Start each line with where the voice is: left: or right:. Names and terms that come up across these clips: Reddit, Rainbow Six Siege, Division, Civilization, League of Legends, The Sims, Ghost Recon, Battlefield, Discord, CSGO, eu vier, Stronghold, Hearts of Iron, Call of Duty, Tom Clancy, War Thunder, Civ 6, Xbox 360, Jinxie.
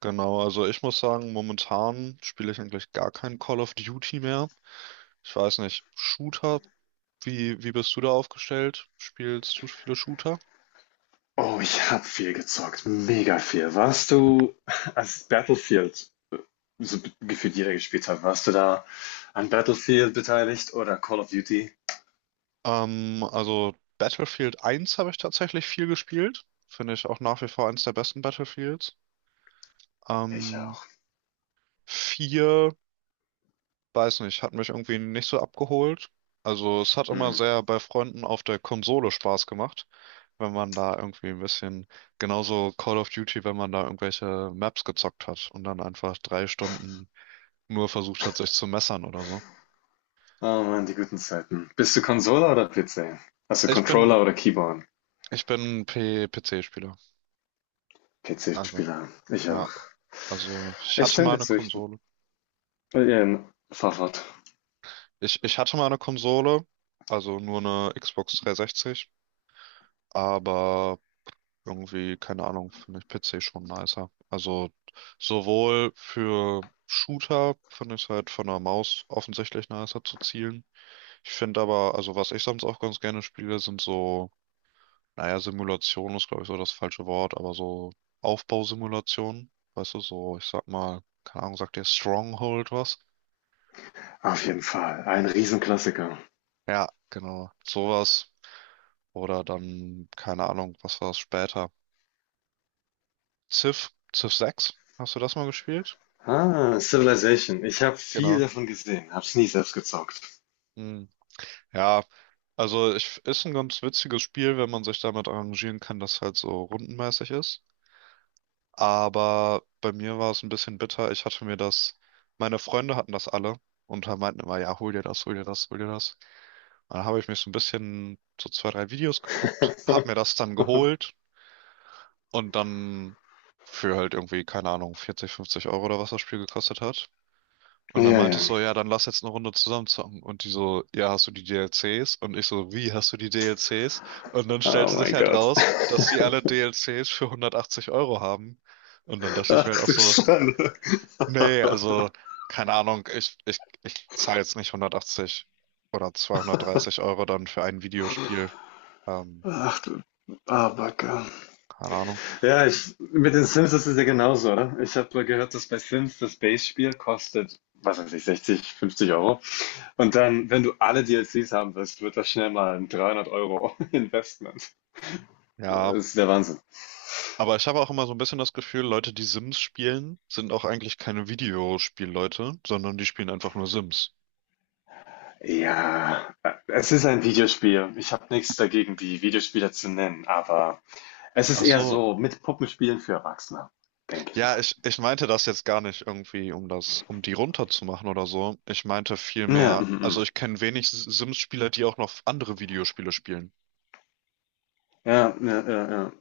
right: Genau, also ich muss sagen, momentan spiele ich eigentlich gar kein Call of Duty mehr. Ich weiß nicht, Shooter, wie bist du da aufgestellt? Spielst du viele Shooter?
left: Oh, ich habe viel gezockt, mega viel. Warst du, als Battlefield so gefühlt jeder gespielt hat, warst du da an Battlefield beteiligt oder Call of Duty?
right: Also Battlefield 1 habe ich tatsächlich viel gespielt. Finde ich auch nach wie vor eins der besten Battlefields.
left: Ich
right: Ähm,
left: auch.
right: 4, weiß nicht, hat mich irgendwie nicht so abgeholt. Also es hat immer
left: Hm.
right: sehr bei Freunden auf der Konsole Spaß gemacht, wenn man da irgendwie ein bisschen, genauso Call of Duty, wenn man da irgendwelche Maps gezockt hat und dann einfach 3 Stunden nur versucht hat, sich zu messern oder so.
left: Oh Mann, die guten Zeiten. Bist du Konsole oder PC? Hast du
right: Ich bin,
left: Controller oder Keyboard?
right: ich bin P PC-Spieler. Also,
left: PC-Spieler. Ich
right: ja.
left: auch.
right: Also, ich
left: Ich
right: hatte
left: stimme
right: mal
left: dir
right: eine
left: zu, ich
right: Konsole.
left: fahr fort.
right: Ich hatte mal eine Konsole, also nur eine Xbox 360, aber irgendwie, keine Ahnung, finde ich PC schon nicer. Also, sowohl für Shooter finde ich es halt von der Maus offensichtlich nicer zu zielen. Ich finde aber, also was ich sonst auch ganz gerne spiele, sind so, naja, Simulation ist, glaube ich, so das falsche Wort, aber so Aufbausimulationen, weißt du, so, ich sag mal, keine Ahnung, sagt dir Stronghold was?
left: Auf jeden Fall. Ein Riesenklassiker.
right: Ja, genau, sowas. Oder dann, keine Ahnung, was war es später? Civ 6, hast du das mal gespielt?
left: Ah, Civilization. Ich habe viel
right: Genau.
left: davon gesehen, hab's nie selbst gezockt.
right: Hm. Ja, also ich, ist ein ganz witziges Spiel, wenn man sich damit arrangieren kann, dass halt so rundenmäßig ist. Aber bei mir war es ein bisschen bitter. Ich hatte mir das, meine Freunde hatten das alle und meinten immer, ja, hol dir das, hol dir das, hol dir das. Und dann habe ich mir so ein bisschen so zwei, drei Videos geguckt, hab mir das dann geholt und dann für halt irgendwie, keine Ahnung, 40, 50 € oder was das Spiel gekostet hat. Und dann
left: Ja,
right: meinte
left: ja.
right: ich so, ja, dann lass jetzt eine Runde zusammen zocken. Und die so, ja, hast du die DLCs? Und ich so, wie hast du die DLCs? Und dann
left: Oh
right: stellte sich
left: mein
right: halt
left: Gott.
right: raus, dass die alle DLCs für 180 € haben. Und dann dachte ich
left: Ach
right: mir halt auch
left: du
right: so,
left: Schande.
right: nee, also keine Ahnung, ich zahle jetzt nicht 180 oder 230 € dann für ein Videospiel. Ähm,
left: Ach du Abacke.
right: Keine Ahnung.
left: Ja, mit den Sims ist es ja genauso, oder? Ich habe gehört, dass bei Sims das Base-Spiel kostet, was weiß ich, 60, 50€. Und dann, wenn du alle DLCs haben willst, wird das schnell mal ein 300€ Investment.
right: Ja,
left: Das ist der Wahnsinn.
right: aber ich habe auch immer so ein bisschen das Gefühl, Leute, die Sims spielen, sind auch eigentlich keine Videospielleute, sondern die spielen einfach nur Sims.
left: Ja, es ist ein Videospiel. Ich habe nichts dagegen, die Videospiele zu nennen, aber es ist
right: Ach
left: eher
right: so,
left: so mit Puppenspielen für Erwachsene, denke ich
right: ja,
left: mal.
right: ich meinte das jetzt gar nicht irgendwie, um das, um die runterzumachen oder so. Ich meinte
left: Ja,
right: vielmehr,
left: mhm,
right: also
left: mhm.
right: ich kenne wenig Sims-Spieler, die auch noch andere Videospiele spielen.
left: Ja, ja, ja, ja.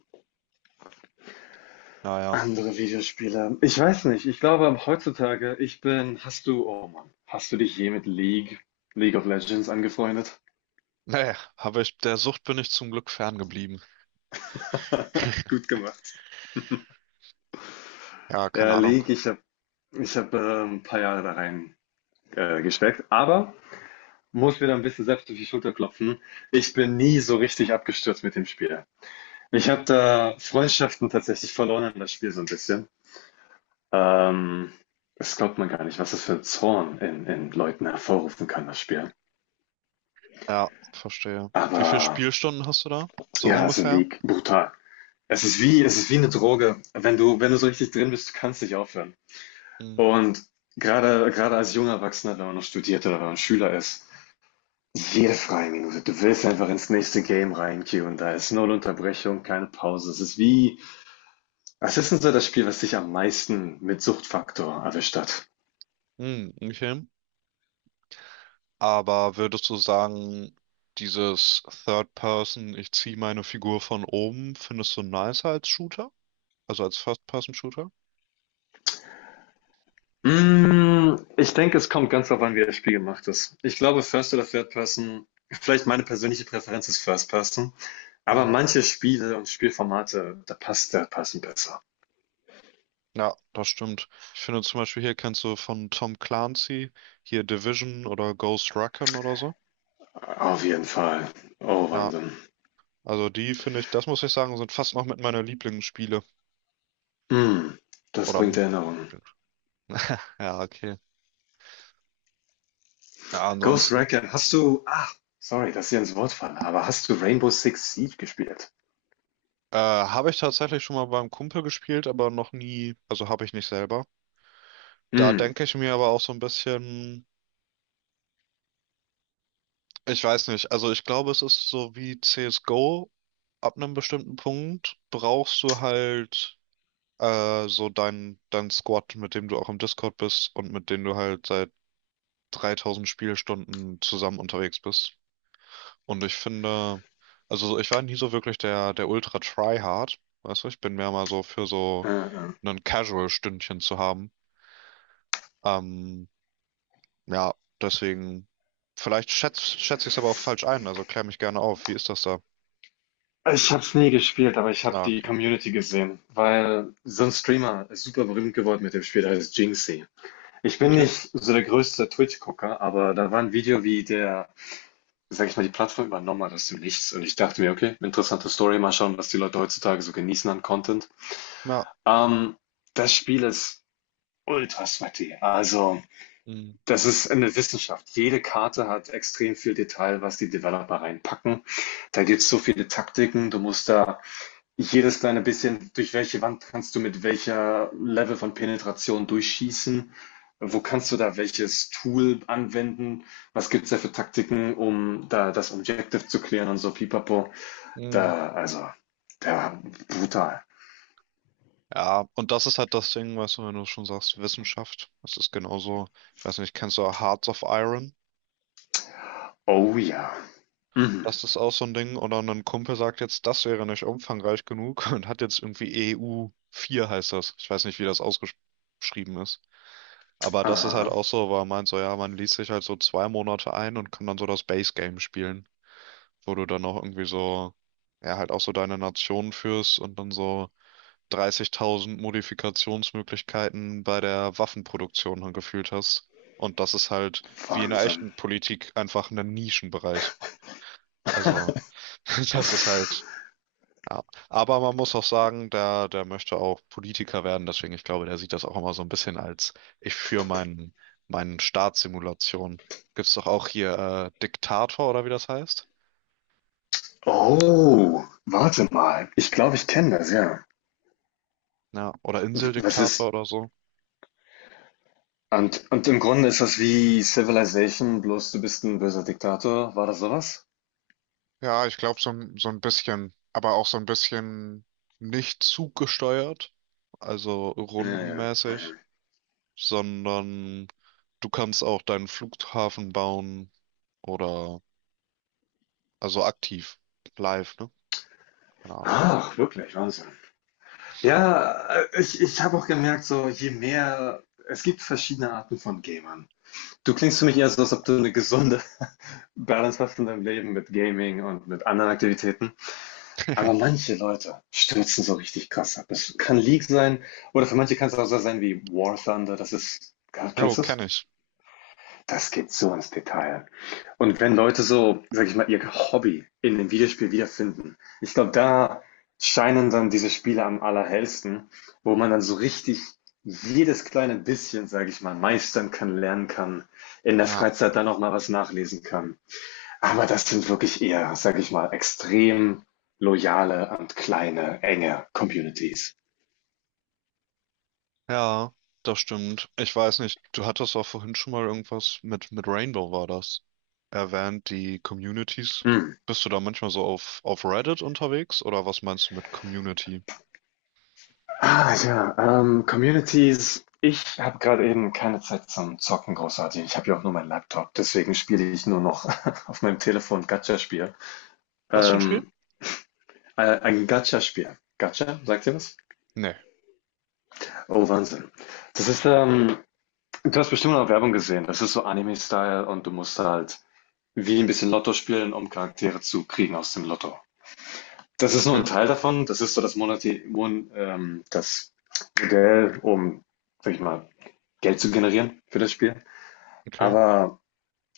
right: Naja.
left: Andere Videospiele. Ich weiß nicht. Ich glaube heutzutage, ich bin, hast du, oh Mann, hast du dich je mit League of Legends angefreundet?
right: Nee, aber ich, der Sucht bin ich zum Glück ferngeblieben.
left: Gut gemacht.
right: Ja, keine
left: Ja,
right: Ahnung.
left: League, ich hab, ein paar Jahre da rein gesteckt, aber muss mir da ein bisschen selbst auf die Schulter klopfen. Ich bin nie so richtig abgestürzt mit dem Spiel. Ich habe da Freundschaften tatsächlich verloren in das Spiel so ein bisschen. Ähm, Das glaubt man gar nicht, was das für ein Zorn in Leuten hervorrufen kann, das Spiel.
right: Ja, verstehe. Wie viele
left: Aber
right: Spielstunden hast du da? So
left: Ja, also
right: ungefähr?
left: League, brutal. Es ist wie eine Droge. Wenn du so richtig drin bist, du kannst nicht aufhören.
right: Hm,
left: Und gerade als junger Erwachsener, wenn man noch studiert oder wenn man Schüler ist, jede freie Minute, du willst einfach ins nächste Game reinqueuen. Da ist null Unterbrechung, keine Pause. Was ist denn so das Spiel, was dich am meisten mit Suchtfaktor erwischt hat?
right: hm, okay. Aber würdest du sagen, dieses Third Person, ich ziehe meine Figur von oben, findest du nicer als Shooter? Also als First Person Shooter?
left: Ich denke, es kommt ganz darauf an, wie das Spiel gemacht ist. Ich glaube, First oder Third Person, vielleicht meine persönliche Präferenz ist First Person, aber
right: Hm.
left: manche Spiele und Spielformate, da passt Third Person besser.
right: Ja, das stimmt. Ich finde zum Beispiel hier kennst du von Tom Clancy hier Division oder Ghost Recon oder so.
left: Auf jeden Fall. Oh,
right: Ja,
left: Wahnsinn.
right: also die finde ich, das muss ich sagen, sind fast noch mit meiner Lieblingsspiele.
left: Mm, Das
right: Oder
left: bringt Erinnerungen.
right: ja, okay. Ja,
left: Ghost
right: ansonsten
left: Recon, ach, sorry, dass ich ins Wort falle, aber hast du Rainbow Six Siege gespielt?
right: habe ich tatsächlich schon mal beim Kumpel gespielt, aber noch nie, also habe ich nicht selber. Da
left: Mm,
right: denke ich mir aber auch so ein bisschen, ich weiß nicht, also ich glaube, es ist so wie CSGO, ab einem bestimmten Punkt brauchst du halt so dein Squad, mit dem du auch im Discord bist und mit dem du halt seit 3.000 Spielstunden zusammen unterwegs bist. Und ich finde, also ich war nie so wirklich der Ultra Tryhard. Weißt du, ich bin mehr mal so für
left: äh,
right: so
left: äh.
right: ein Casual-Stündchen zu haben. Ähm, ja, deswegen, vielleicht schätz ich es aber auch falsch ein, also klär mich gerne auf. Wie ist das da?
left: Ich habe es nie gespielt, aber ich habe
right: Ah,
left: die
right: okay.
left: Community gesehen, weil so ein Streamer ist super berühmt geworden mit dem Spiel, der heißt Jinxie. Ich bin
right: Okay.
left: nicht so der größte Twitch-Gucker, aber da war ein Video, wie der, sag ich mal, die Plattform übernommen hat aus dem Nichts. Und ich dachte mir, okay, interessante Story, mal schauen, was die Leute heutzutage so genießen an Content.
right: Ja.
left: Ähm, Das Spiel ist ultra sweaty. Also,
right: Mhm.
left: das ist eine Wissenschaft. Jede Karte hat extrem viel Detail, was die Developer reinpacken. Da gibt es so viele Taktiken. Du musst da jedes kleine bisschen, durch welche Wand kannst du mit welcher Level von Penetration durchschießen? Wo kannst du da welches Tool anwenden? Was gibt's da für Taktiken, um da das Objective zu klären und so pipapo?
right: Mhm.
left: Also, da, brutal.
right: Ja, und das ist halt das Ding, weißt du, wenn du schon sagst, Wissenschaft, das ist genauso, ich weiß nicht, kennst du Hearts of Iron?
left: Oh ja. Mhm.
right: Das ist auch so ein Ding. Oder ein Kumpel sagt jetzt, das wäre nicht umfangreich genug und hat jetzt irgendwie EU4 heißt das. Ich weiß nicht, wie das ausgeschrieben ist. Aber das ist halt
left: Aha,
right: auch so, weil man meint so, ja, man liest sich halt so 2 Monate ein und kann dann so das Base Game spielen, wo du dann auch irgendwie so, ja, halt auch so deine Nation führst und dann so 30.000 Modifikationsmöglichkeiten bei der Waffenproduktion dann gefühlt hast. Und das ist halt wie in der
left: Wahnsinn.
right: echten Politik einfach ein Nischenbereich. Also, das ist halt. Ja, aber man muss auch sagen, der möchte auch Politiker werden, deswegen ich glaube, der sieht das auch immer so ein bisschen als ich für meinen Staatssimulation. Gibt's doch auch hier Diktator oder wie das heißt?
left: Oh, warte mal. Ich glaube, ich kenne das, ja.
right: Ja, oder
left: Das
right: Inseldiktator
left: ist,
right: oder so.
left: und im Grunde ist das wie Civilization, bloß du bist ein böser Diktator. War das sowas?
right: Ja, ich glaube, so, so ein bisschen, aber auch so ein bisschen nicht zuggesteuert, also
left: Ja, ja.
right: rundenmäßig,
left: Mhm.
right: sondern du kannst auch deinen Flughafen bauen oder also aktiv, live, ne? Keine Ahnung.
left: Ach, wirklich, Wahnsinn. Ja, ich habe auch gemerkt, so je mehr, es gibt verschiedene Arten von Gamern. Du klingst für mich eher so, als ob du eine gesunde Balance hast in deinem Leben mit Gaming und mit anderen Aktivitäten. Aber manche Leute stürzen so richtig krass ab. Es kann League sein oder für manche kann es auch so sein wie War Thunder.
right: Jo,
left: Kennst du es?
right: kenne ich.
left: Das geht so ins Detail. Und wenn Leute so, sag ich mal, ihr Hobby in dem Videospiel wiederfinden, ich glaube, da scheinen dann diese Spiele am allerhellsten, wo man dann so richtig jedes kleine bisschen, sage ich mal, meistern kann, lernen kann, in der
right: Ja.
left: Freizeit dann auch mal was nachlesen kann. Aber das sind wirklich eher, sage ich mal, extrem loyale und kleine, enge Communities.
right: Ja, das stimmt. Ich weiß nicht, du hattest auch vorhin schon mal irgendwas mit Rainbow war das, erwähnt, die Communities.
left: Mm.
right: Bist du da manchmal so auf Reddit unterwegs oder was meinst du mit Community?
left: Ah ja, Communities. Ich habe gerade eben keine Zeit zum Zocken großartig. Ich habe ja auch nur meinen Laptop, deswegen spiele ich nur noch auf meinem Telefon Gacha-Spiel.
right: Was für ein Spiel?
left: Ähm, ein Gacha-Spiel. Gacha, sagt ihr was?
right: Nee.
left: Oh, Wahnsinn. Das ist, ähm, Du hast bestimmt noch Werbung gesehen. Das ist so Anime-Style und du musst halt wie ein bisschen Lotto spielen, um Charaktere zu kriegen aus dem Lotto. Das ist nur
right: Okay,
left: ein Teil davon. Das ist so das Monati Mon das Modell, um, sag ich mal, Geld zu generieren für das Spiel.
right: okay.
left: Aber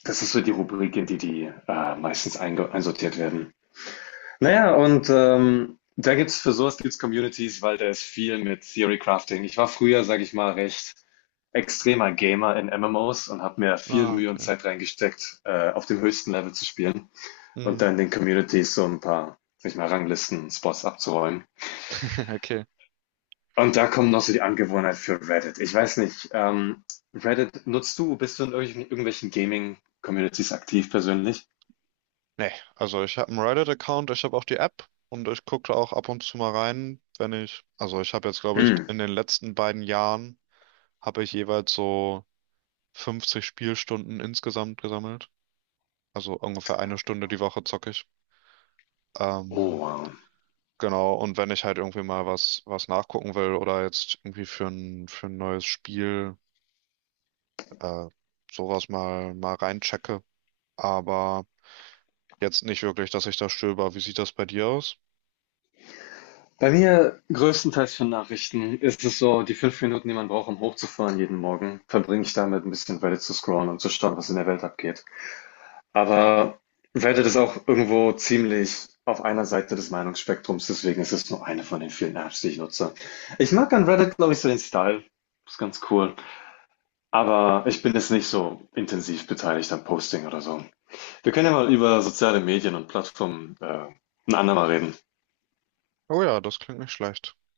left: das ist so die Rubrik, in die die meistens einsortiert werden. Naja, und da gibt's für sowas gibt's Communities, weil da ist viel mit Theory Crafting. Ich war früher, sage ich mal, recht extremer Gamer in MMOs und habe mir viel
right: Ah,
left: Mühe und
right: okay.
left: Zeit reingesteckt, auf dem höchsten Level zu spielen und
right: Hm,
left: dann in den Communities so ein paar, sag ich mal, Ranglisten, Spots abzuräumen.
right: okay.
left: Und da kommt noch so die Angewohnheit für Reddit. Ich weiß nicht, Reddit nutzt du? Bist du in irgendwelchen Gaming-Communities aktiv persönlich?
right: Nee, also ich habe einen Reddit-Account, ich habe auch die App und ich gucke auch ab und zu mal rein, wenn ich, also ich habe jetzt, glaube ich,
left: Hm.
right: in den letzten beiden Jahren habe ich jeweils so 50 Spielstunden insgesamt gesammelt. Also ungefähr eine Stunde die Woche zocke ich.
left: Oh,
right: Ähm,
left: wow.
right: genau, und wenn ich halt irgendwie mal was, nachgucken will oder jetzt irgendwie für ein neues Spiel äh, sowas mal reinchecke. Aber jetzt nicht wirklich, dass ich da stöber. Wie sieht das bei dir aus?
left: Bei mir größtenteils für Nachrichten ist es so, die 5 Minuten, die man braucht, um hochzufahren jeden Morgen, verbringe ich damit, ein bisschen Reddit zu scrollen und zu schauen, was in der Welt abgeht. Aber Reddit ist auch irgendwo ziemlich auf einer Seite des Meinungsspektrums, deswegen ist es nur eine von den vielen Apps, die ich nutze. Ich mag an Reddit, glaube ich, so den Style. Ist ganz cool. Aber ich bin jetzt nicht so intensiv beteiligt am Posting oder so. Wir können ja mal über soziale Medien und Plattformen, ein andermal reden.
right: Oh ja, das klingt nicht schlecht.